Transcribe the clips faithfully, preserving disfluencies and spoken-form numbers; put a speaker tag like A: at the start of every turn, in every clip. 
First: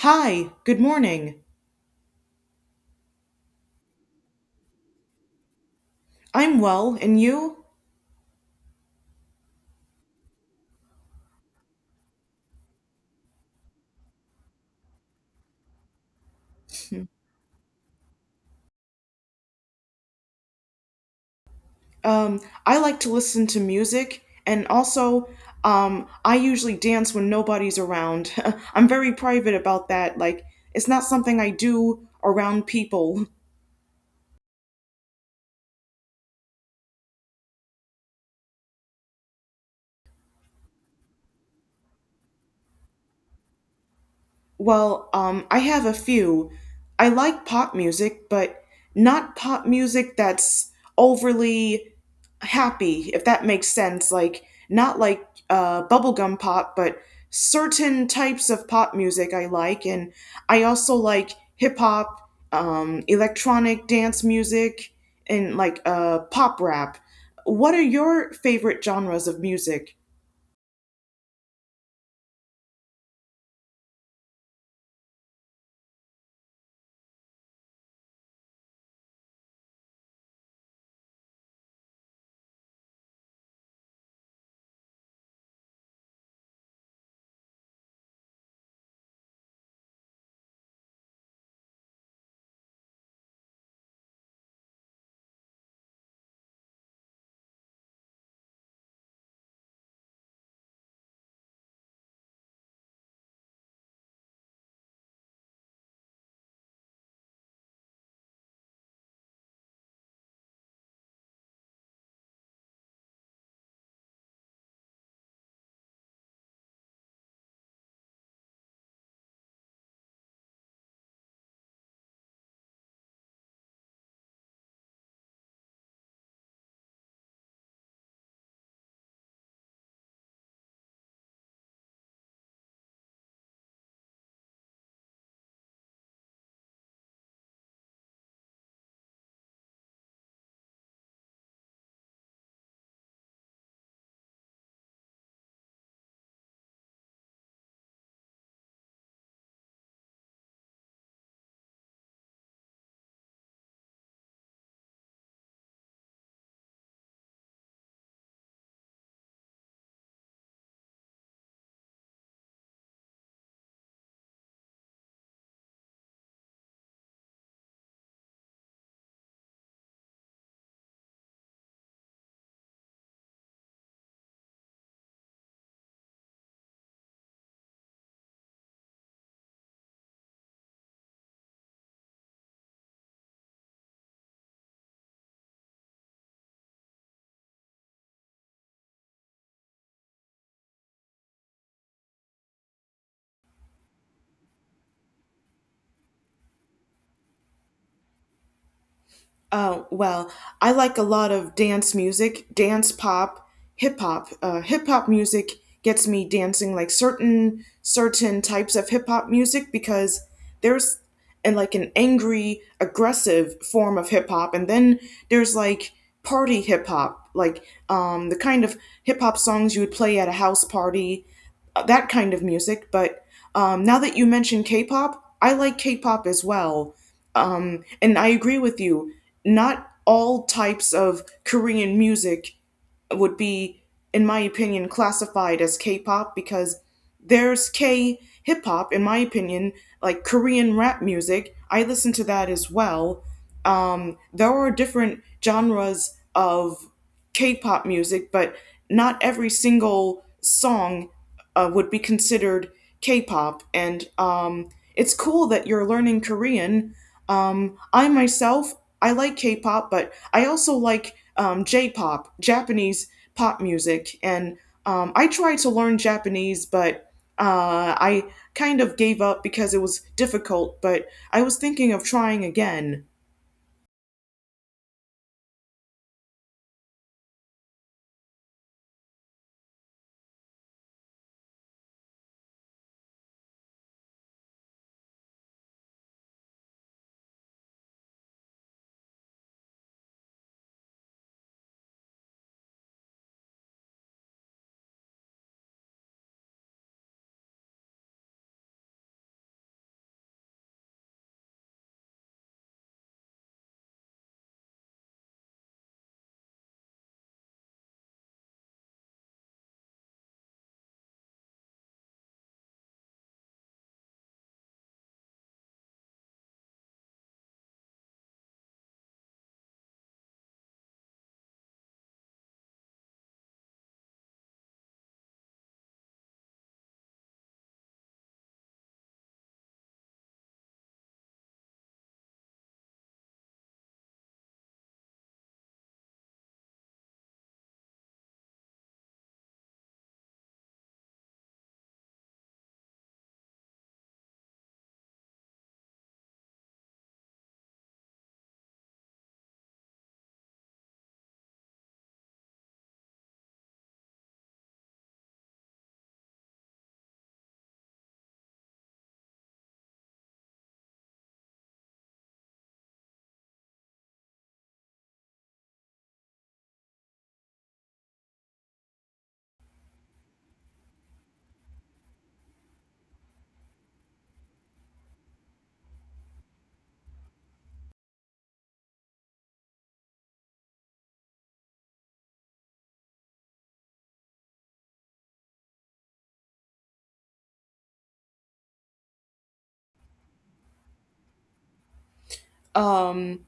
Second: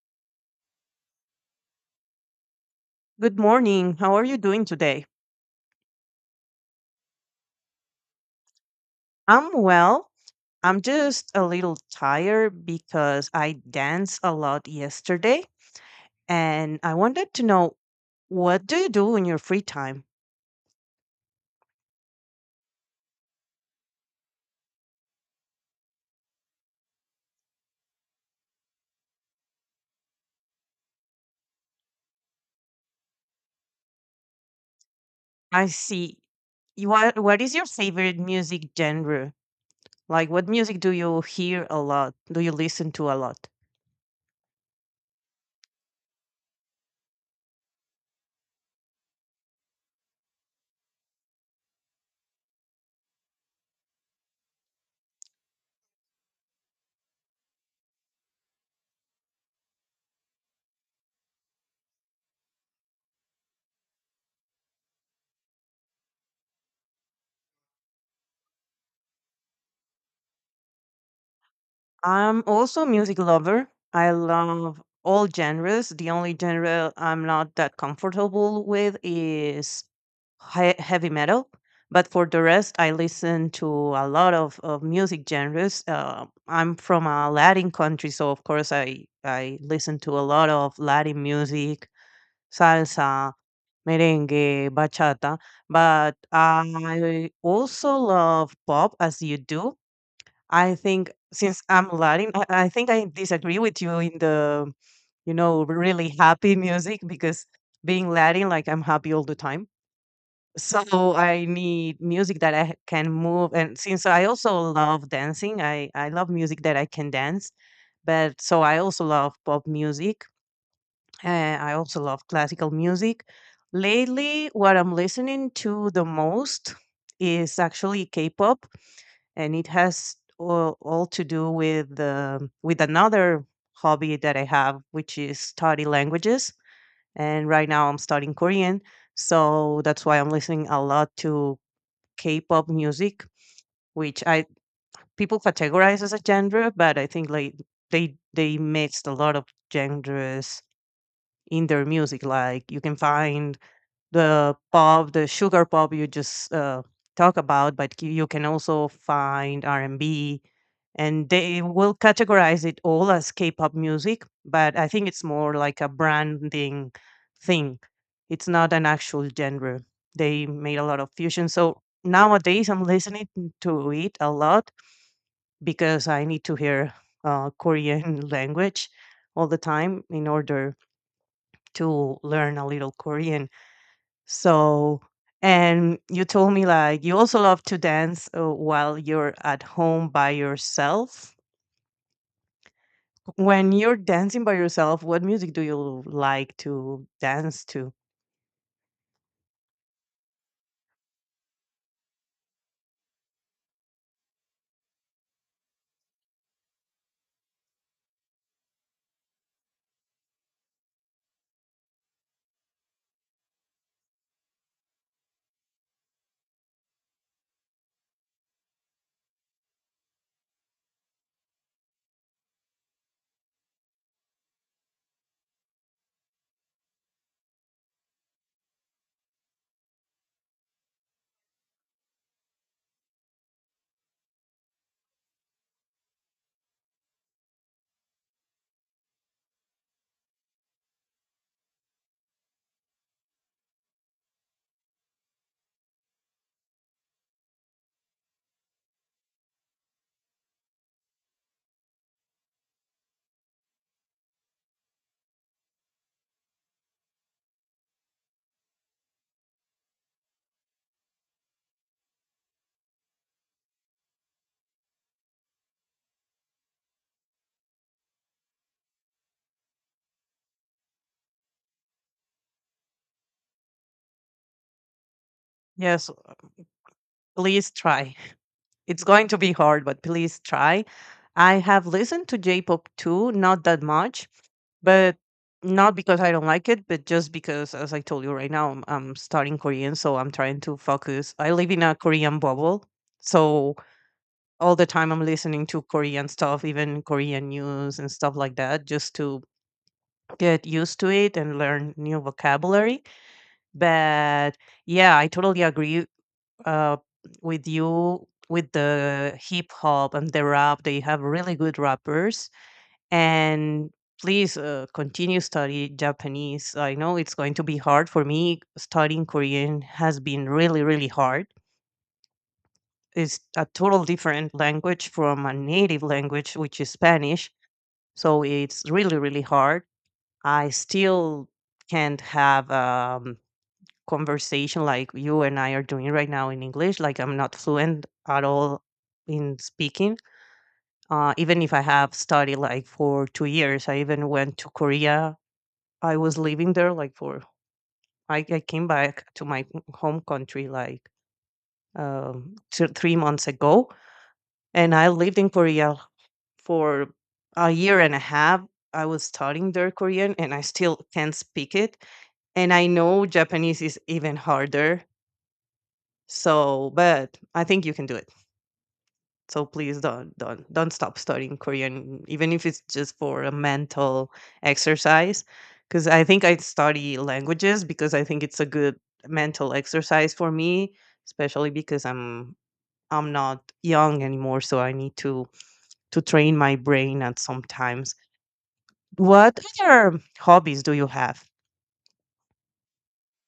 A: Hi, good morning.
B: Good morning. How are you doing today?
A: I'm well, and you?
B: I'm well. I'm just a little tired because I danced a lot yesterday and I wanted to know what do you do in your free time?
A: Um, I like to listen to music, and also, um, I usually dance when nobody's around. I'm very private about that. Like, it's not something I do around people.
B: I see. You- What what is your favorite music genre? Like what music do you hear a lot? Do you listen to a lot?
A: Well, um, I have a few. I like pop music, but not pop music that's overly happy, if that makes sense. Like, not like uh, bubblegum pop, but certain types of pop music I like. And I also like hip hop, um, electronic dance music, and like uh, pop rap. What are your favorite genres of music?
B: I'm also a music lover. I love all genres. The only genre I'm not that comfortable with is he- heavy metal. But for the rest, I listen to a lot of, of music genres. Uh, I'm from a Latin country, so of course I I listen to a lot of Latin music, salsa, merengue, bachata. But I also love pop, as you do. I think since I'm Latin, I, I think I disagree with you in the you know really happy music because being Latin, like I'm happy all the time so I need music that I can move. And since I also love dancing, I, I love music that I can dance. But so I also love pop music. And I also love classical music. Lately, what I'm listening to the most is actually K-pop, and it has all, all to do with the with another hobby that I have, which is study languages. And right now, I'm studying Korean, so that's why I'm listening a lot to K-pop music, which I people categorize as a genre, but I think like they they mixed a lot of genres in their music. Like you can find the pop, the sugar pop you just uh, talk about, but you you can also find R and B, and they will categorize it all as K-pop music. But I think it's more like a branding thing. It's not an actual genre. They made a lot of fusion. So nowadays I'm listening to it a lot because I need to hear uh, Korean language all the time in order to learn a little Korean so and you told me like you also love to dance uh, while you're at home by yourself. When you're dancing by yourself, what music do you like to dance to?
A: Oh, well, I like a lot of dance music, dance pop, hip hop. Uh, hip hop music gets me dancing like certain certain types of hip hop music because there's and like an angry, aggressive form of hip hop and then there's like party hip hop, like um the kind of hip hop songs you would play at a house party, that kind of music. But um, now that you mentioned K-pop, I like K-pop as well. Um, and I agree with you. Not all types of Korean music would be, in my opinion, classified as K pop because there's K hip hop, in my opinion, like Korean rap music. I listen to that as well. Um, there are different genres of K pop music, but not every single song uh, would be considered K pop. And um, It's cool that you're learning Korean. Um, I myself, I like K pop, but I also like um, J-pop, Japanese pop music, and um, I tried to learn Japanese, but uh, I kind of gave up because it was difficult. But I was thinking of trying again.
B: Yes, please try. It's going to be hard, but please try. I have listened to J-pop too, not that much, but not because I don't like it, but just because, as I told you right now, I'm, I'm studying Korean, so I'm trying to focus. I live in a Korean bubble, so all the time I'm listening to Korean stuff, even Korean news and stuff like that, just to get used to it and learn new vocabulary. But yeah, I totally agree uh, with you with the hip hop and the rap. They have really good rappers. And please uh, continue study Japanese. I know it's going to be hard for me. Studying Korean has been really, really hard. It's a total different language from a native language, which is Spanish. So it's really, really hard. I still can't have um, conversation like you and I are doing right now in English. Like I'm not fluent at all in speaking. Uh, even if I have studied like for two years, I even went to Korea. I was living there like for I, I came back to my home country like um, two, three months ago, and I lived in Korea for a year and a half. I was studying their Korean and I still can't speak it. And I know Japanese is even harder. So, but I think you can do it. So please don't don't don't stop studying Korean, even if it's just for a mental exercise. Because I think I study languages because I think it's a good mental exercise for me, especially because I'm I'm not young anymore, so I need to to train my brain at some time. What other hobbies do you have?
A: Um,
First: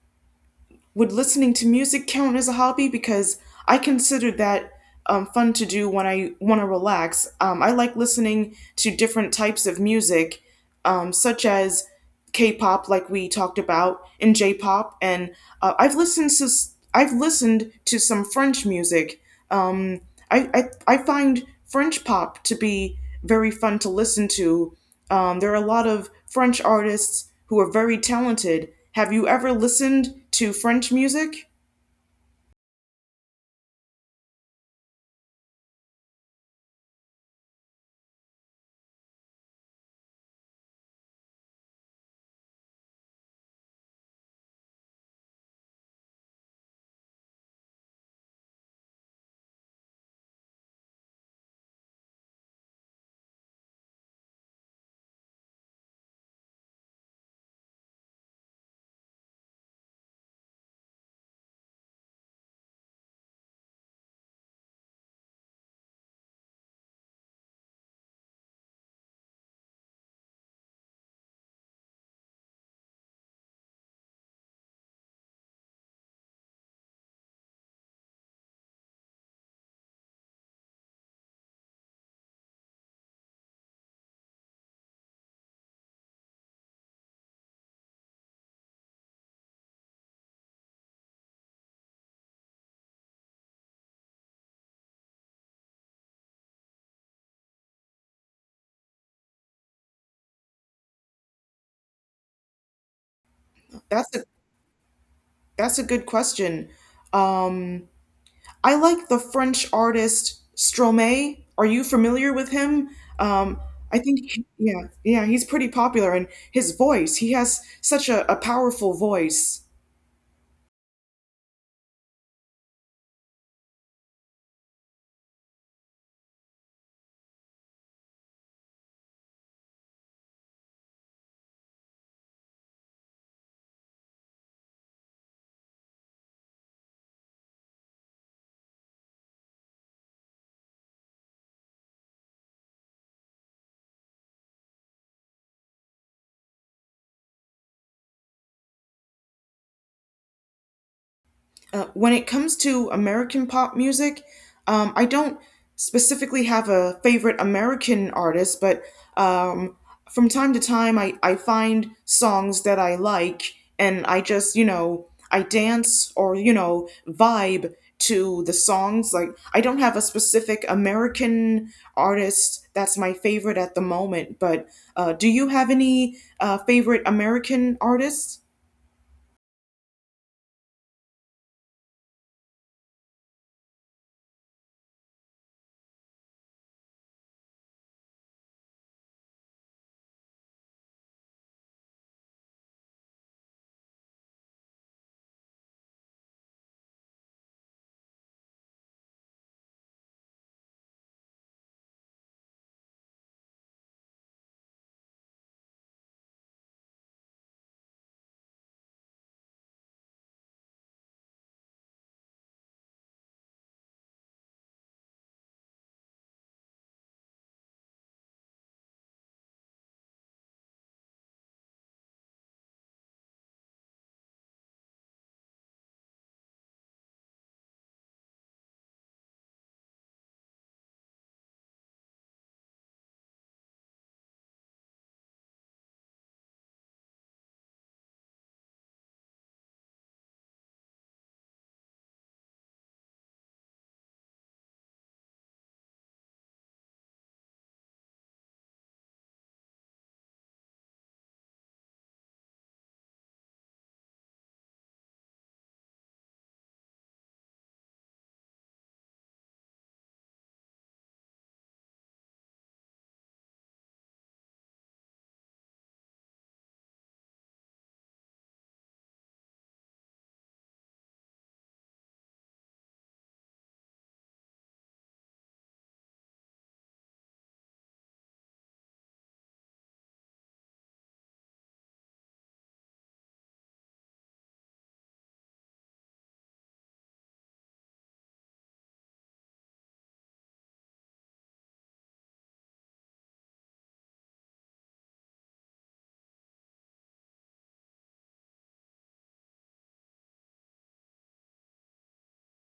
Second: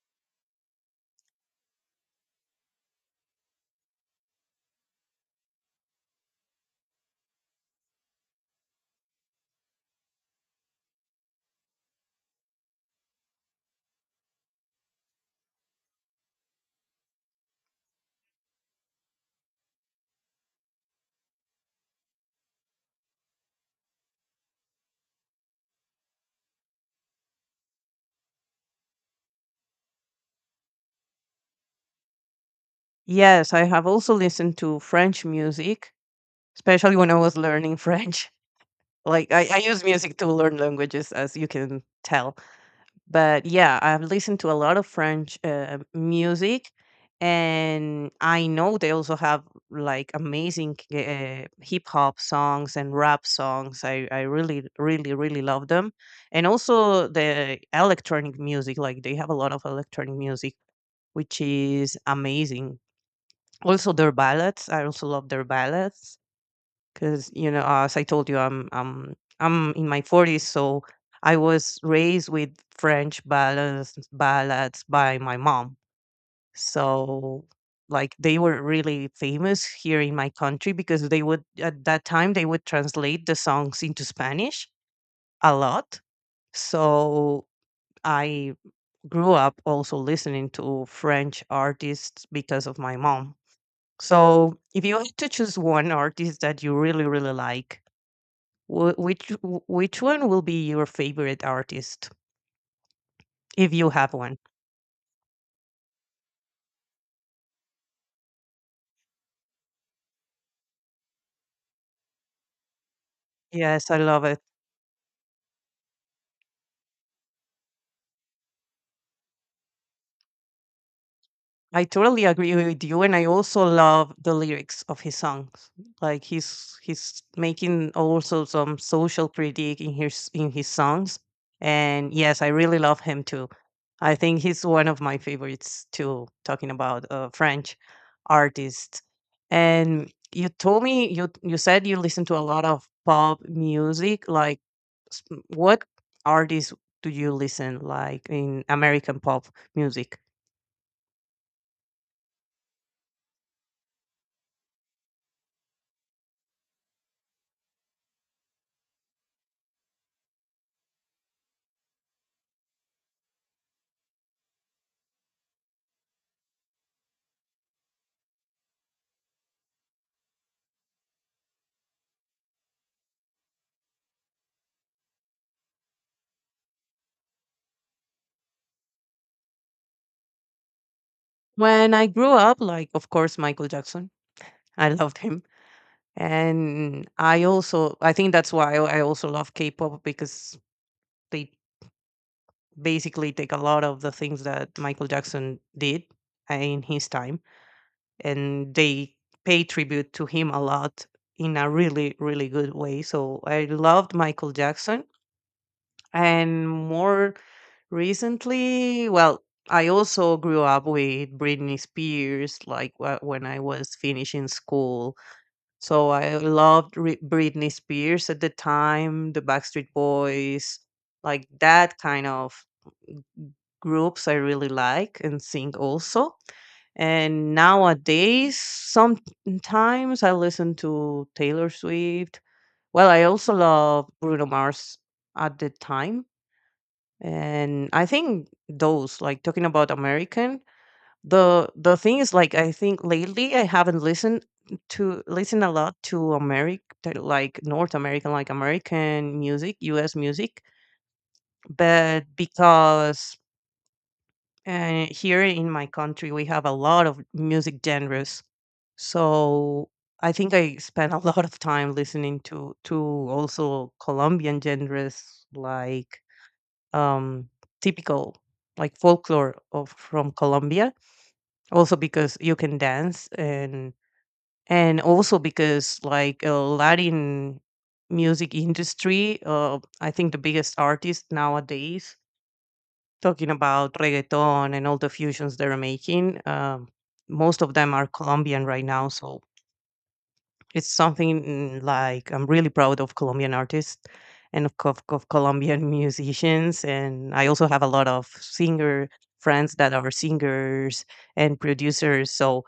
A: would listening to music count as a hobby? Because I consider that um, fun to do when I want to relax. Um, I like listening to different types of music, um, such as K-pop, like we talked about, and J-pop, and uh, I've listened to s- I've listened to some French music. Um, I, I I find French pop to be very fun to listen to. Um, there are a lot of French artists who are very talented. Have you ever listened to French music?
B: Yes, I have also listened to French music, especially when I was learning French. Like I, I use music to learn languages, as you can tell. But yeah, I've listened to a lot of French uh, music, and I know they also have like amazing uh, hip hop songs and rap songs. I, I really, really, really love them. And also the electronic music, like they have a lot of electronic music which is amazing. Also their ballads, I also love their ballads because you know, as I told you, I'm I'm I'm in my forties, so I was raised with French ballads ballads by my mom. So like they were really famous here in my country because they would at that time they would translate the songs into Spanish a lot. So I grew up also listening to French artists because of my mom. So, if you had to choose one artist that you really, really like, wh- which w- which one will be your favorite artist if you have
A: That's a
B: one?
A: that's a good question. Um, I like the French artist Stromae. Are you familiar with him? Um,
B: Yes, I
A: I think
B: love it.
A: yeah, yeah, he's pretty popular, and his voice. He has such a, a powerful voice.
B: I totally agree with you, and I also love the lyrics of his songs. Like he's he's making also some social critique in his in his songs, and yes, I really love him too. I think he's one of my favorites too, talking about uh, French artists. And you told me you you said you listen to a lot of pop music. Like, s- what artists do you listen like in American pop music?
A: Uh, when it comes to American pop music, um, I don't specifically have a favorite American artist, but um, from time to time I, I find songs that I like and I just, you know, I dance or, you know, vibe to the songs. Like, I don't have a specific American artist that's my favorite at the moment, but uh, do you have any uh, favorite American artists?
B: When I grew up, like of course Michael Jackson, I loved him, and I also I think that's why I also love K-pop because they basically take a lot of the things that Michael Jackson did uh, in his time and they pay tribute to him a lot in a really really good way. So I loved Michael Jackson and more recently, well, I also grew up with Britney Spears like wh- when I was finishing school. So I loved Ri- Britney Spears at the time, the Backstreet Boys, like that kind of groups I really like and sing also. And nowadays, sometimes I listen to Taylor Swift. Well, I also love Bruno Mars at the time. And I think those, like talking about American, the the thing is like I think lately I haven't listened to listen a lot to American like North American, like American music, U S music. But because and here in my country, we have a lot of music genres. So I think I spent a lot of time listening to to also Colombian genres like um typical like folklore of from Colombia. Also because you can dance and and also because like uh, Latin music industry, uh, I think the biggest artist nowadays talking about reggaeton and all the fusions they're making. Um, most of them are Colombian right now, so it's something mm, like I'm really proud of Colombian artists and of, co- of Colombian musicians. And I also have a lot of singer friends that are singers and producers. So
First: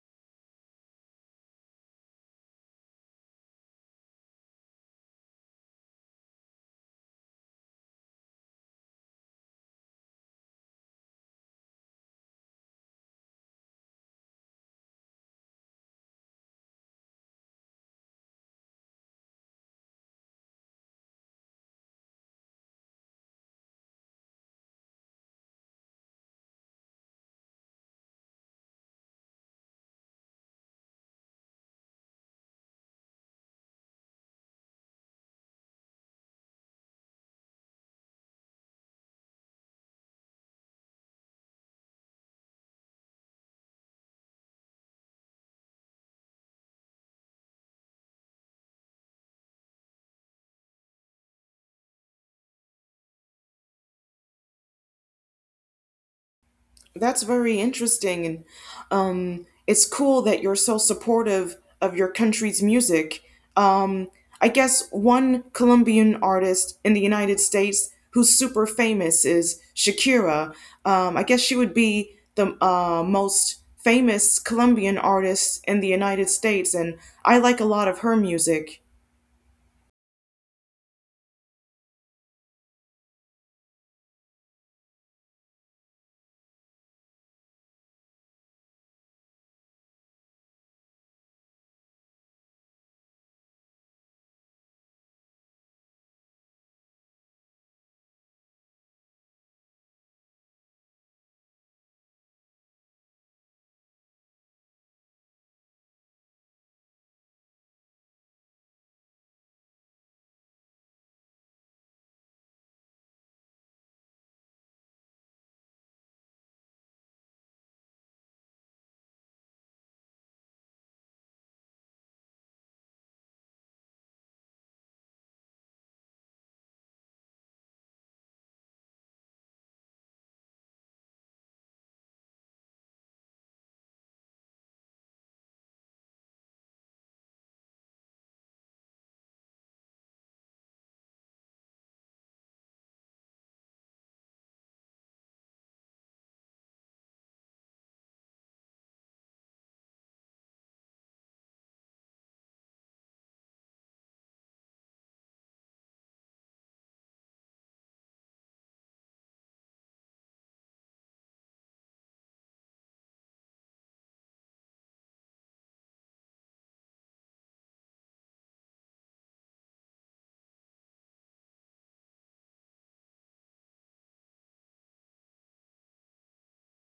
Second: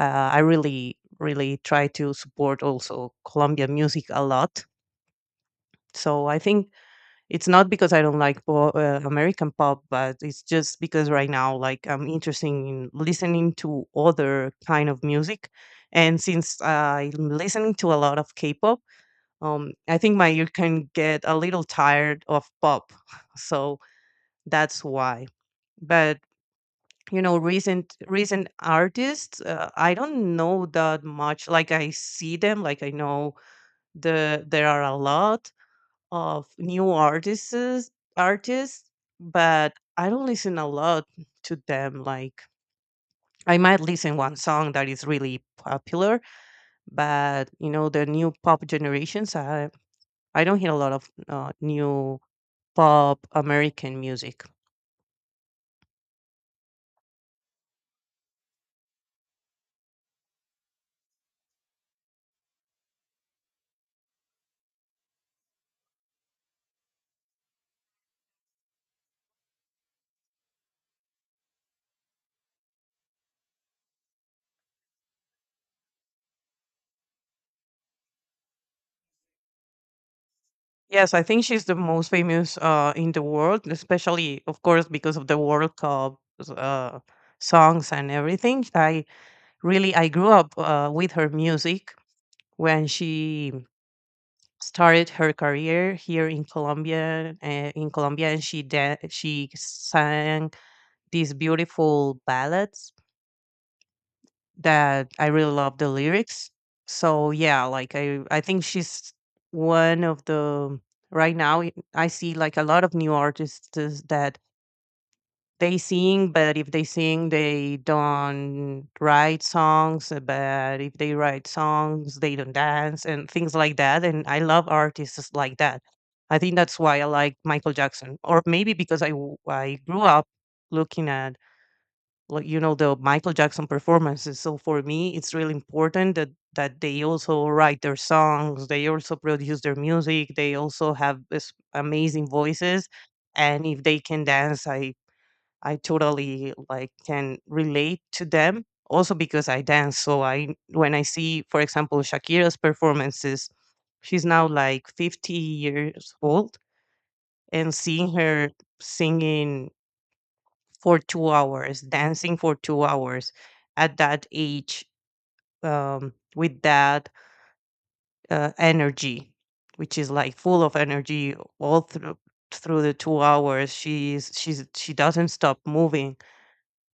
B: uh, I really, really try to support also Colombian music a lot. So I think it's not because I don't like po- uh, American pop, but it's just because right now, like, I'm interested in listening to other kind of music, and since I'm listening to a lot of K-pop, um, I think my ear can get a little tired of pop, so that's why. But you know, recent recent artists, uh, I don't know that much. Like, I see them, like I know the there are a lot of new artists artists but I don't listen a lot to them like I might listen one song that is really popular but you know the new pop generations i I don't hear a lot of uh, new pop american music.
A: That's very interesting, and um, it's cool that you're so supportive of your country's music. Um, I guess one Colombian artist in the United States who's super famous is Shakira. Um, I guess she would be the uh, most famous Colombian artist in the United States, and I like a lot of her music.
B: Yes, I think she's the most famous uh, in the world, especially of course because of the world cup uh, songs and everything. I really, I grew up uh, with her music when she started her career here in Colombia. Uh, in Colombia, and she dan- she sang these beautiful ballads that I really love the lyrics. So yeah, like I I think she's one of the right now. I I see like a lot of new artists is- that they sing, but if they sing, they don't write songs. uh, But if they write songs, they don't dance and things like that. And I love artists like that. I think that's why I like Michael Jackson, or maybe because I w- I grew up looking at like you know the Michael Jackson performances. So for me, it's really important that that they also write their songs, they also produce their music, they also have this amazing voices, and if they can dance, I I totally like can relate to them. Also because I dance, so I when I see, for example, Shakira's performances, she's now like fifty years old, and seeing her singing for two hours, dancing for two hours at that age, um, with that uh, energy, which is like full of energy all through through the two hours. She's she's she doesn't stop moving,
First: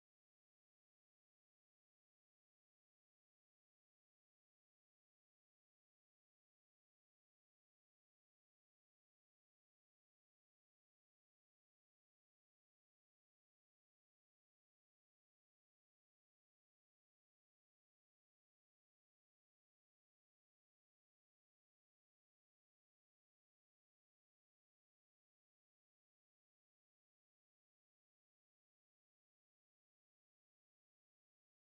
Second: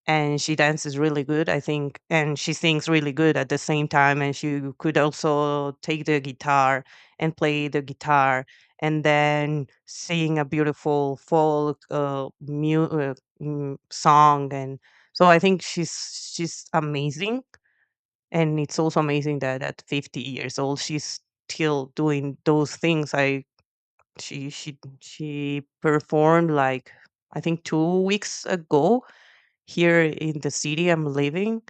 B: and she dances really good, I think, and she sings really good at the same time. And she could also take the guitar and play the guitar, and then sing a beautiful folk uh, mu- uh, mm, song. And so I think she's she's amazing, and it's also amazing that at fifty years old she's still doing those things. I she she she performed like, I think, two weeks ago here in the city I'm living,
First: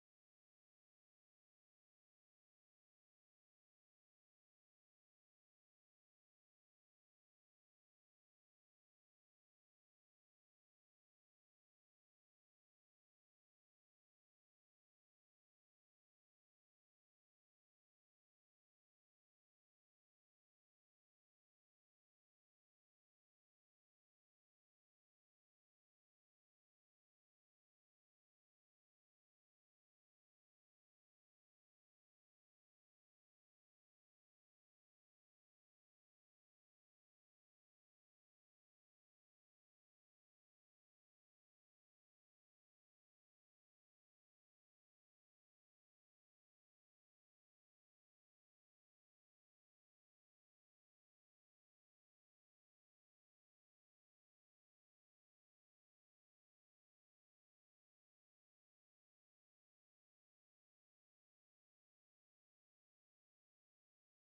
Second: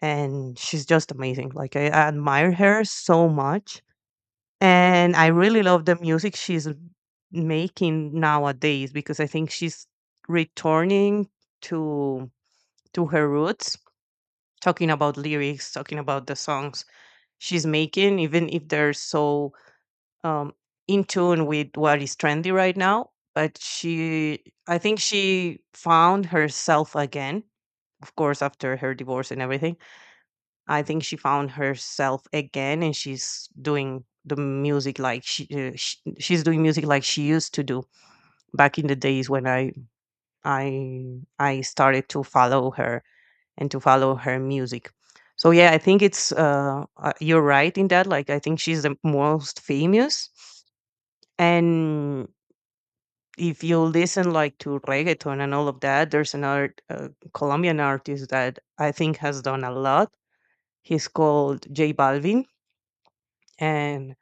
B: and she's just amazing. Like, I admire her so much, and I really love the music she's making nowadays because I think she's returning to to her roots, talking about lyrics, talking about the songs she's making, even if they're so um, in tune with what is trendy right now. But she, I think she found herself again, of course, after her divorce and everything. I think she found herself again, and she's doing the music like she, uh, sh she's doing music like she used to do back in the days when I I I started to follow her and to follow her music. So yeah, I think it's uh, uh, you're right in that. Like, I think she's the most famous, and if you listen like to reggaeton and all of that, there's another uh, Colombian artist that I think has done a lot. He's called J Balvin, and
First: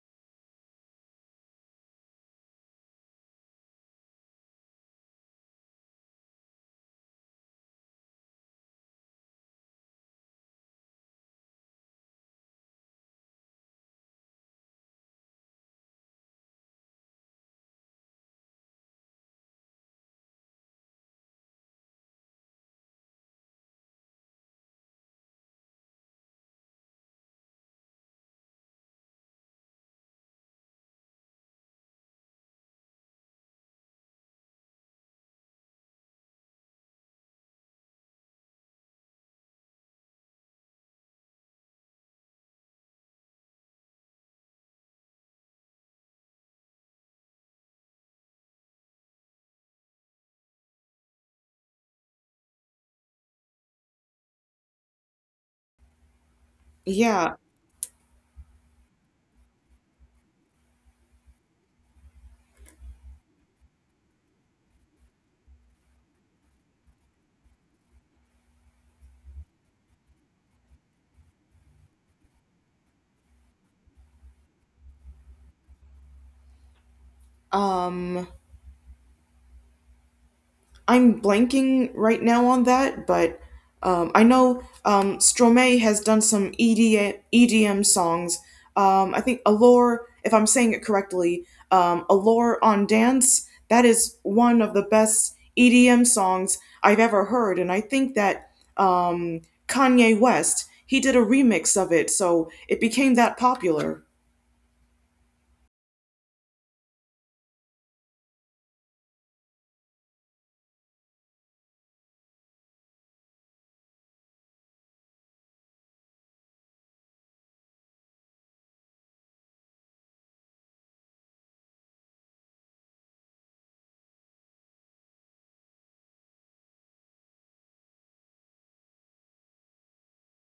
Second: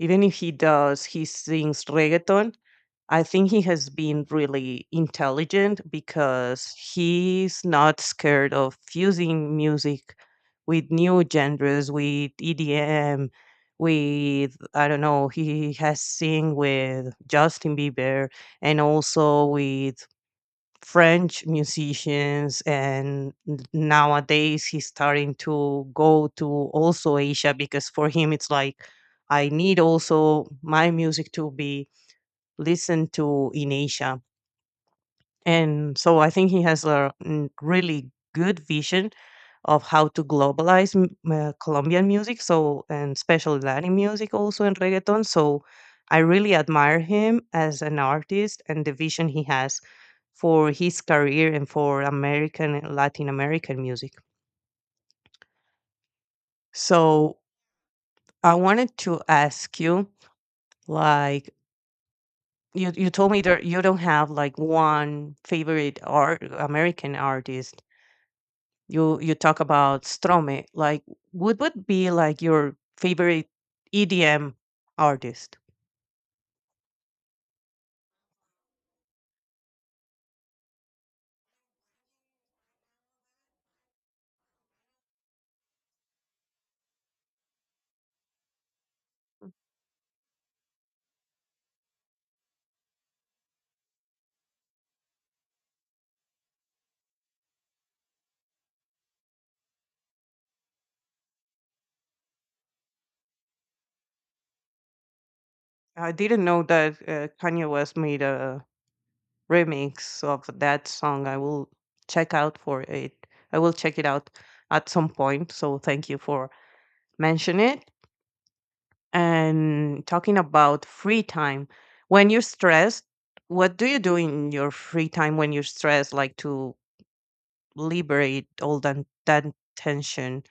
B: even if he does, he sings reggaeton. I think he has been really intelligent because he's not scared of fusing music with new genres, with E D M, with, I don't know, he has sing with Justin Bieber and also with French musicians, and n- nowadays he's starting to go to also Asia because for him it's like, I need also my music to be listened to in Asia. And so I think he has a mm, really good vision of how to globalize m- uh, Colombian music, so, and especially Latin music also and reggaeton. So I really admire him as an artist and the vision he has for his career and for American and Latin American music.
A: Yeah.
B: So I wanted to ask you, like, you you told me that you don't have like one favorite art American artist. You you talk about Stromae, like, what would be, like, your favorite E D M artist?
A: um, I'm blanking right now on that, but um, I know um, Stromae has done some EDM, E D M songs. Um, I think Allure, if I'm saying it correctly, um, Allure on Dance, that is one of the best E D M songs I've ever heard. And I think that um, Kanye West, he did a remix of it, so it became that popular.
B: I didn't know that, uh, Kanye West made a remix of that song. I will check out for it. I will check it out at some point, so thank you for mentioning it. And talking about free time, when you're stressed, what do you do in your free time when you're stressed, like, to liberate all that that tension?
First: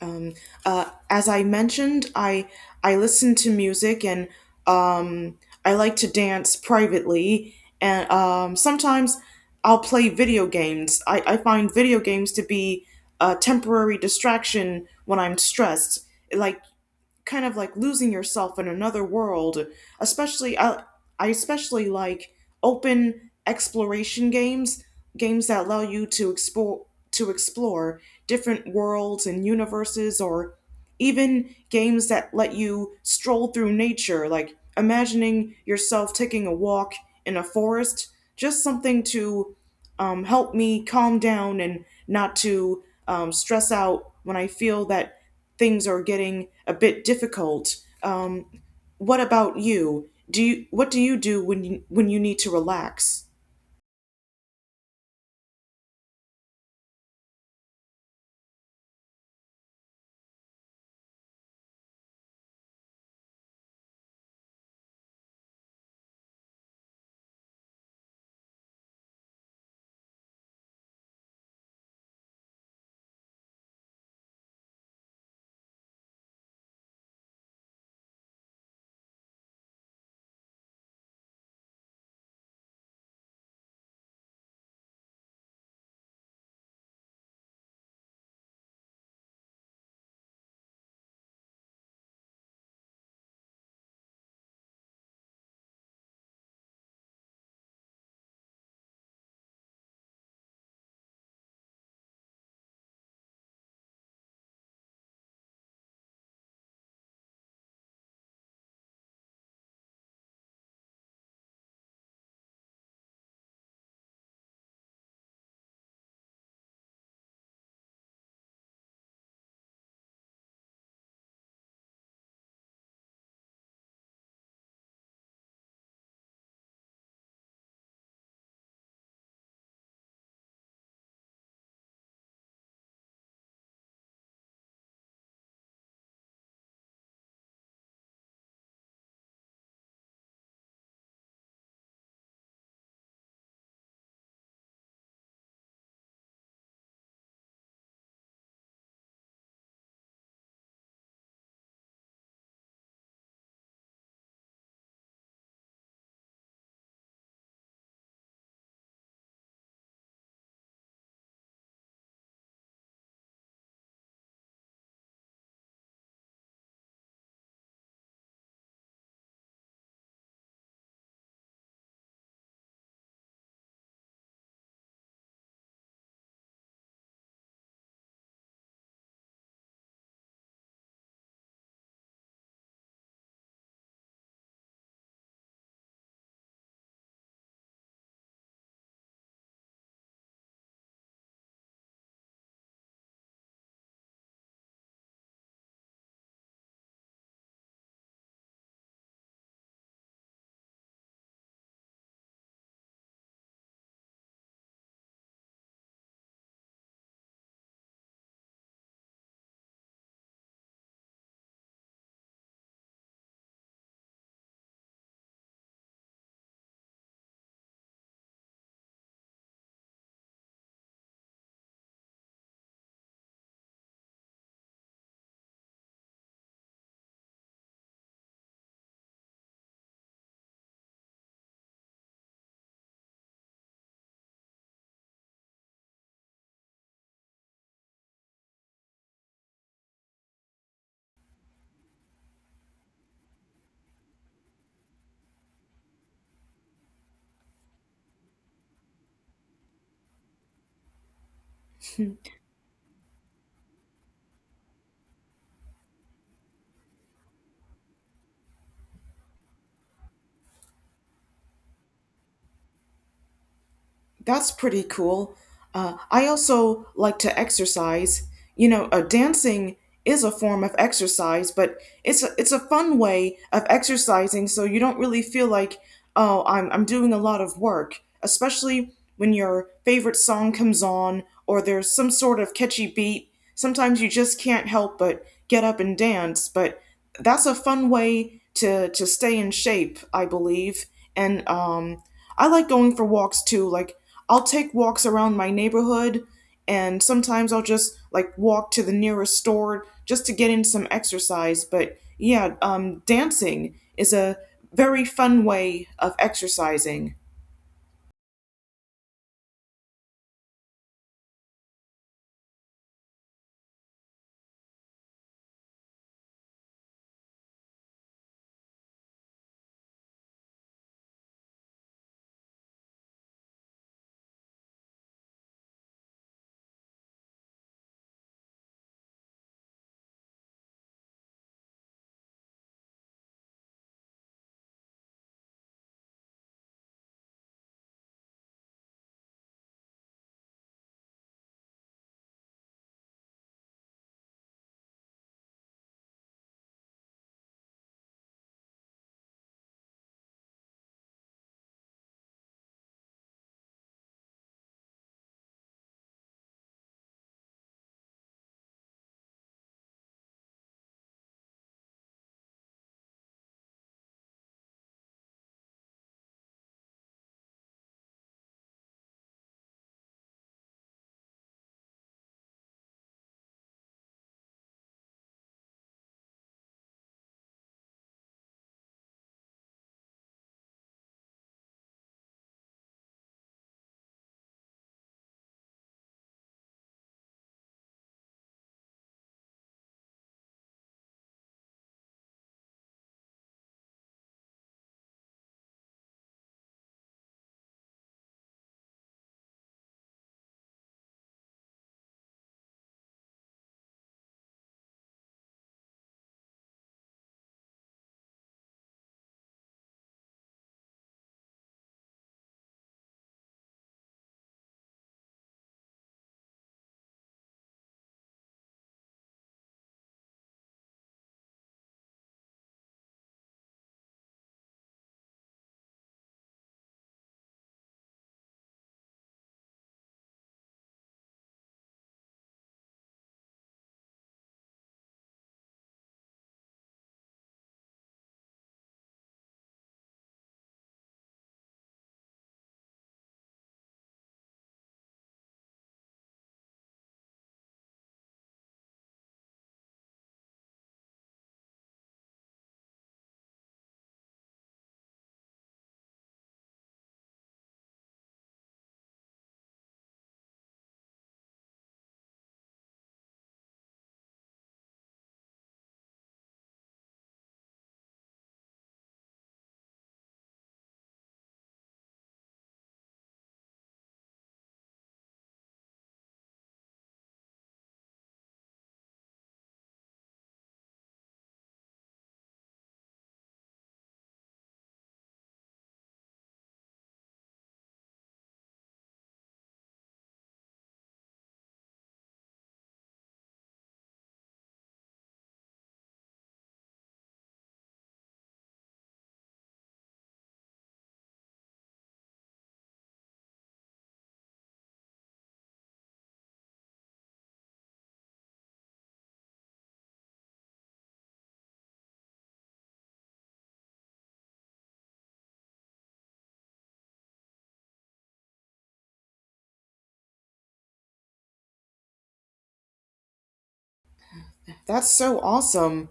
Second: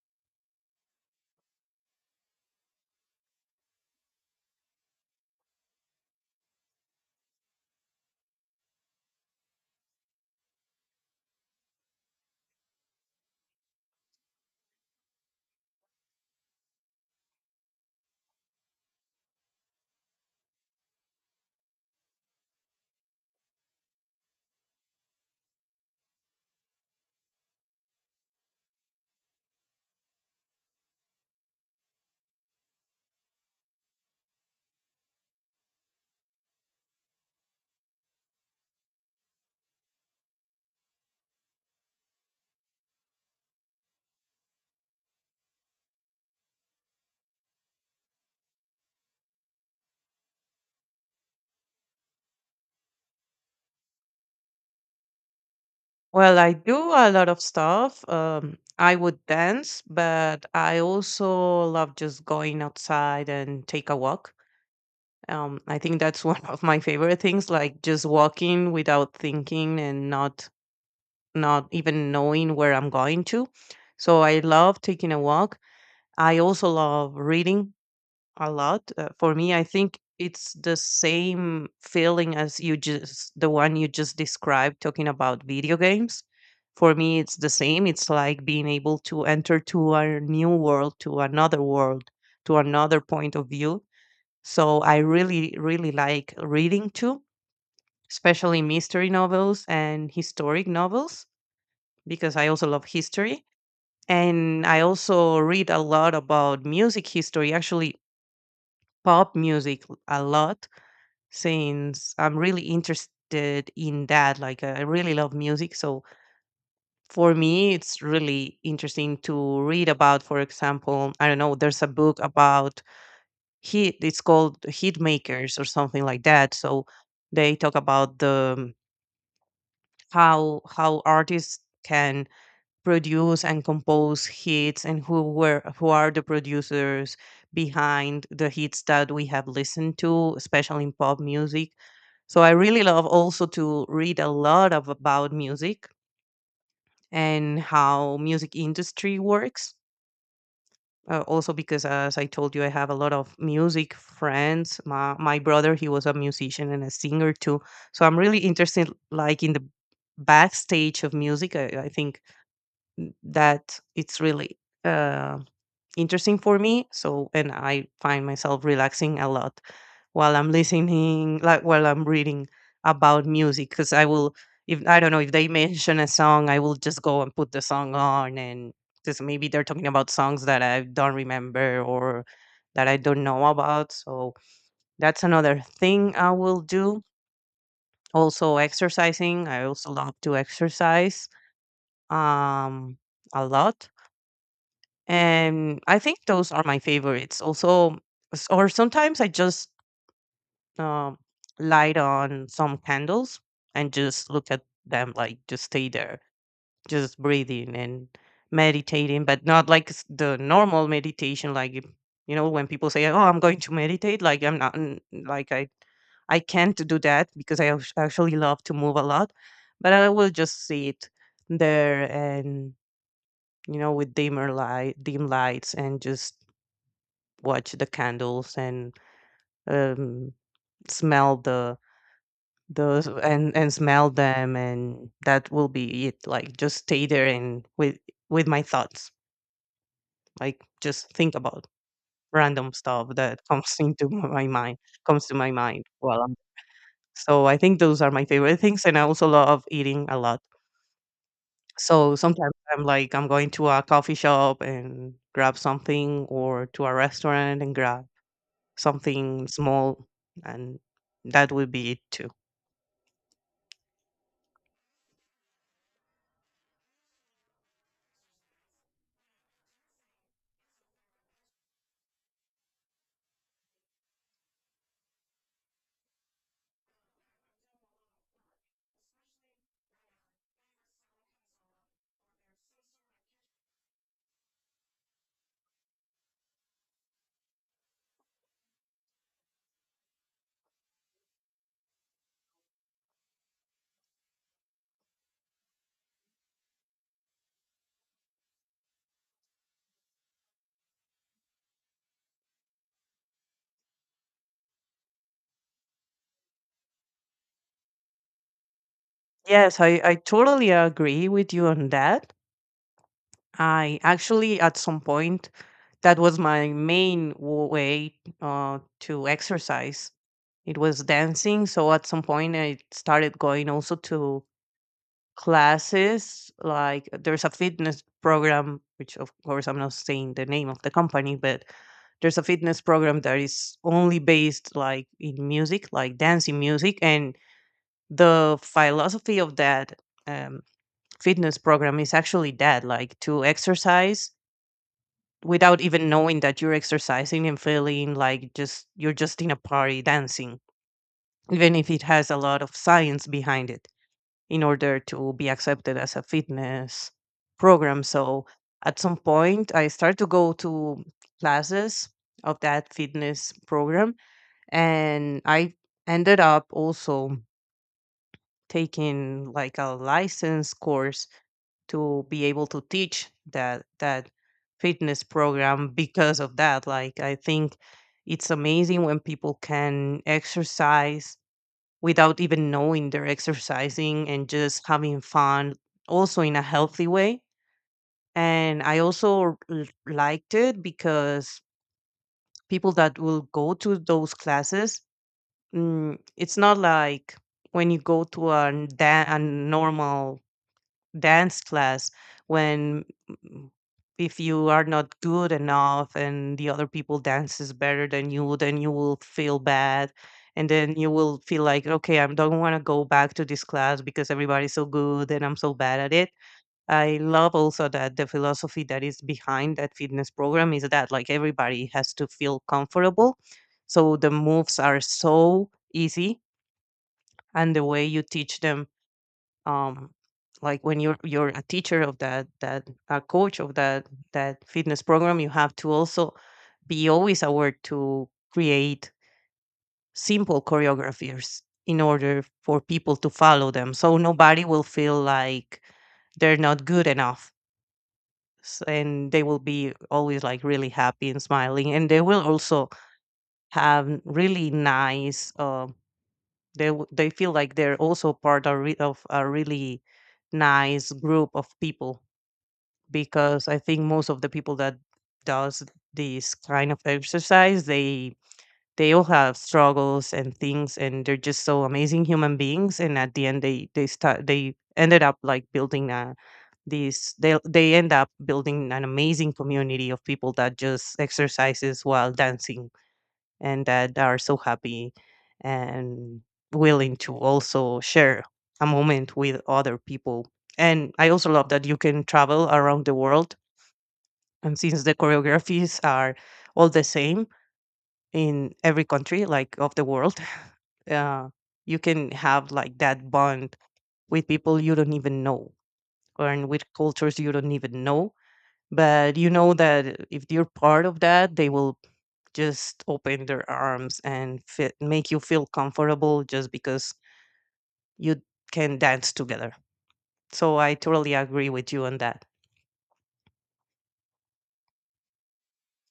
A: Um, uh, as I mentioned, I I listen to music and um, I like to dance privately, and um, sometimes I'll play video games. I, I find video games to be a temporary distraction when I'm stressed. Like kind of like losing yourself in another world. Especially, I, I especially like open exploration games, games that allow you to explore to explore different worlds and universes, or even games that let you stroll through nature, like imagining yourself taking a walk in a forest, just something to um, help me calm down and not to um, stress out when I feel that things are getting a bit difficult. Um, what about you? Do you What do you do when you when you need to relax?
B: Well, I do a lot of stuff. Um, I would dance, but I also love just going outside and take a walk. Um, I think that's one of my favorite things, like just walking without thinking and not not even knowing where I'm going to. So I love taking a walk. I also love reading a lot. Uh, for me, I think it's the same feeling as you, just the one you just described talking about video games. For me, it's the same. It's like being able to enter to a new world, to another world, to another point of view. So I really, really like reading too, especially mystery novels and historic novels, because I also love history. And I also read a lot about music history. Actually, pop music a lot, since I'm really interested in that. Like, uh, I really love music. So, for me, it's really interesting to read about, for example, I don't know, there's a book about hit, it's called Hit Makers or something like that. So, they talk about the how how artists can produce and compose hits and who were who are the producers behind the hits that we have listened to, especially in pop music. So I really love also to read a lot of about music and how music industry works. Uh, also because as I told you, I have a lot of music friends. My, my brother, he was a musician and a singer too. So I'm really interested like in the backstage of music. I, I think n- that it's really uh, interesting for me. So, and I find myself relaxing a lot while I'm listening, like while I'm reading about music, because I will, if I don't know, if they mention a song, I will just go and put the song on, and because maybe they're talking about songs that I don't remember or that I don't know about. So that's another thing I will do. Also, exercising. I also love to exercise um, a lot, and I think those are my favorites. Also, s- or sometimes I just um, light on some candles and just look at them, like just stay there, just breathing and meditating, but not like s- the normal meditation, like if- you know when people say, "Oh, I'm going to meditate," like I'm not, n- like I I can't do that because I act- actually love to move a lot, but I will just sit there and, you know, with dimmer light, dim lights, and just watch the candles and um, smell the those and and smell them, and that will be it, like just stay there and with with my thoughts, like just think about random stuff that comes into my mind comes to my mind while I'm. So I think those are my favorite things, and I also love eating a lot, so sometimes I'm like, I'm going to a coffee shop and grab something, or to a restaurant and grab something small, and that would be it too.
A: That's pretty cool. Uh, I also like to exercise. You know, uh, dancing is a form of exercise, but it's a, it's a fun way of exercising, so you don't really feel like, oh, I'm, I'm doing a lot of work, especially when your favorite song comes on or there's some sort of catchy beat. Sometimes you just can't help but get up and dance, but that's a fun way to, to stay in shape, I believe. And um, I like going for walks too. Like I'll take walks around my neighborhood and sometimes I'll just like walk to the nearest store just to get in some exercise. But yeah, um dancing is a very fun way of exercising.
B: Yes, i, I totally agree with you on that. I actually, at some point, that was my main w- way uh, to exercise. It was dancing, so at some point I started going also to classes. Like, there's a fitness program, which of course I'm not saying the name of the company, but there's a fitness program that is only based like in music, like dancing music. And the philosophy of that um, fitness program is actually that, like, to exercise without even knowing that you're exercising and feeling like just you're just in a party dancing, even if it has a lot of science behind it in order to be accepted as a fitness program. So at some point, I started to go to classes of that fitness program, and I ended up also taking like a license course to be able to teach that that fitness program. Because of that, like, I think it's amazing when people can exercise without even knowing they're exercising and just having fun, also in a healthy way. And I also l- liked it because people that will go to those classes, mm, it's not like when you go to a, da- a normal dance class, when, mm, if you are not good enough and the other people dances better than you, then you will feel bad, and then you will feel like, okay, I don't want to go back to this class because everybody's so good and I'm so bad at it. I love also that the philosophy that is behind that fitness program is that, like, everybody has to feel comfortable. So the moves are so easy, and the way you teach them, um, like when you're you're a teacher of that that a coach of that that fitness program, you have to also be always aware to create simple choreographies in order for people to follow them, so nobody will feel like they're not good enough. S- and they will be always like really happy and smiling, and they will also have really nice, um, they w- they feel like they're also part of, re- of a really nice group of people, because I think most of the people that does this kind of exercise, they they all have struggles and things, and they're just so amazing human beings, and at the end they they start they ended up like building a these they they end up building an amazing community of people that just exercises while dancing and that are so happy and willing to also share a moment with other people. And I also love that you can travel around the world. And since the choreographies are all the same in every country, like of the world, uh, you can have like that bond with people you don't even know, or and with cultures you don't even know. But you know that if you're part of that, they will just open their arms and fit, make you feel comfortable just because you can dance together. So I totally agree with you on that.
A: That's so awesome.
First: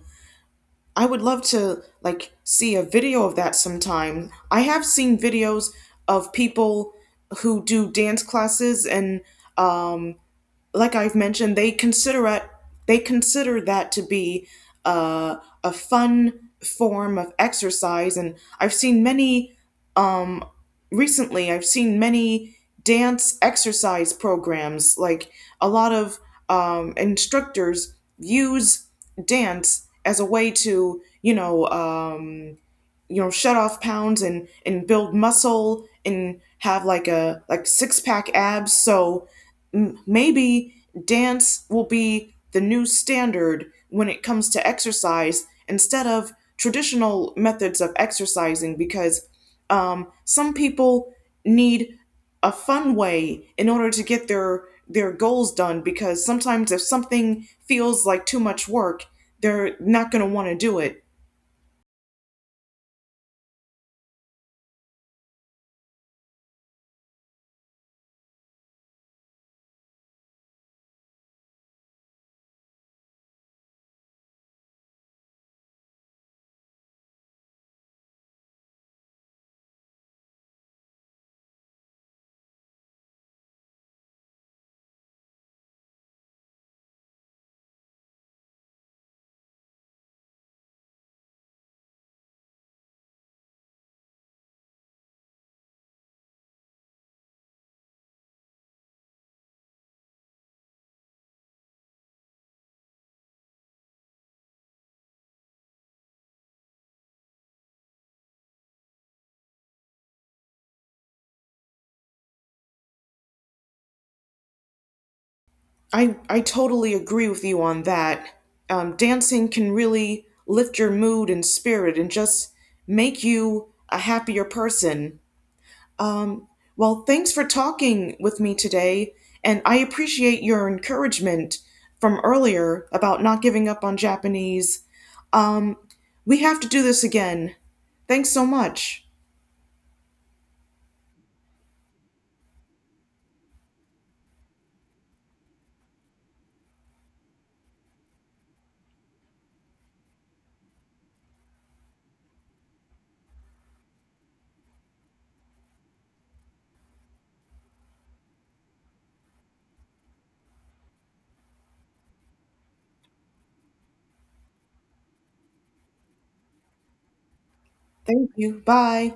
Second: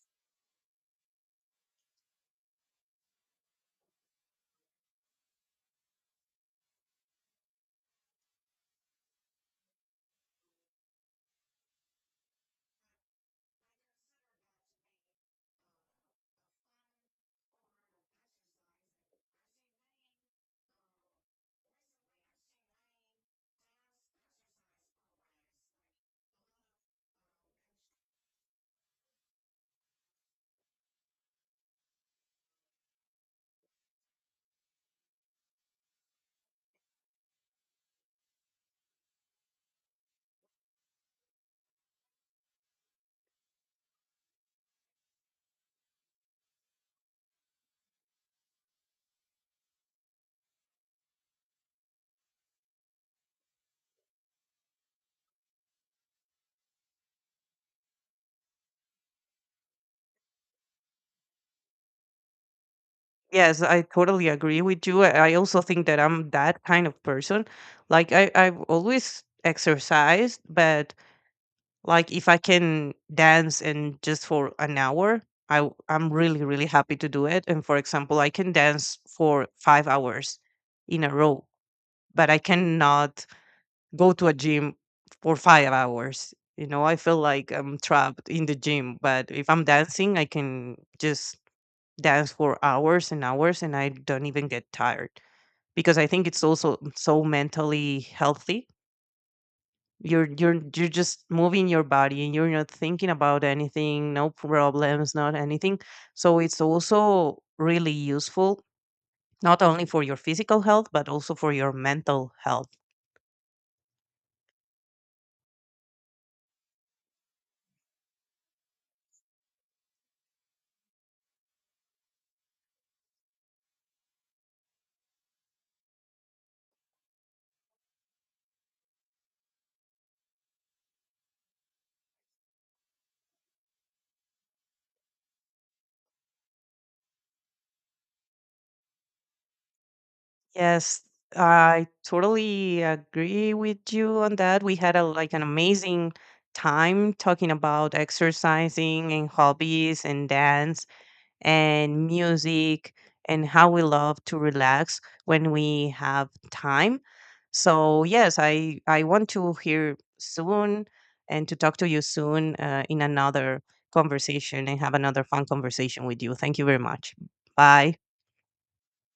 A: I would love to like see a video of that sometime. I have seen videos of people who do dance classes and um. like I've mentioned, they consider it, they consider that to be uh, a fun form of exercise, and I've seen many um, recently. I've seen many dance exercise programs, like a lot of um, instructors use dance as a way to, you know, um, you know, shut off pounds and and build muscle and have like a like six pack abs, so m- maybe dance will be the new standard when it comes to exercise instead of traditional methods of exercising because um, some people need a fun way in order to get their their goals done because sometimes if something feels like too much work, they're not going to want to do it.
B: Yes, I totally agree with you. I I also think that I'm that kind of person. Like I, I've always exercised, but like if I can dance and just for an hour, I w- I'm really really happy to do it. And for example, I can dance for five hours in a row, but I cannot go to a gym for five hours. You know, I feel like I'm trapped in the gym. But if I'm dancing, I can just dance for hours and hours and I don't even get tired, because I think it's also so mentally healthy. You're you're you're just moving your body and you're not thinking about anything, no problems, not anything. So it's also really useful not only for your physical health but also for your mental health.
A: I I totally agree with you on that. Um, dancing can really lift your mood and spirit and just make you a happier person. Um, well, thanks for talking with me today, and I appreciate your encouragement from earlier about not giving up on Japanese. Um, we have to do this again. Thanks so much.
B: Yes, I totally agree with you on that. We had a like an amazing time talking about exercising and hobbies and dance and music and how we love to relax when we have time. So yes, I I want to hear soon and to talk to you soon uh, in another conversation and have another fun conversation with you. Thank you very much. Bye.
A: Thank you. Bye.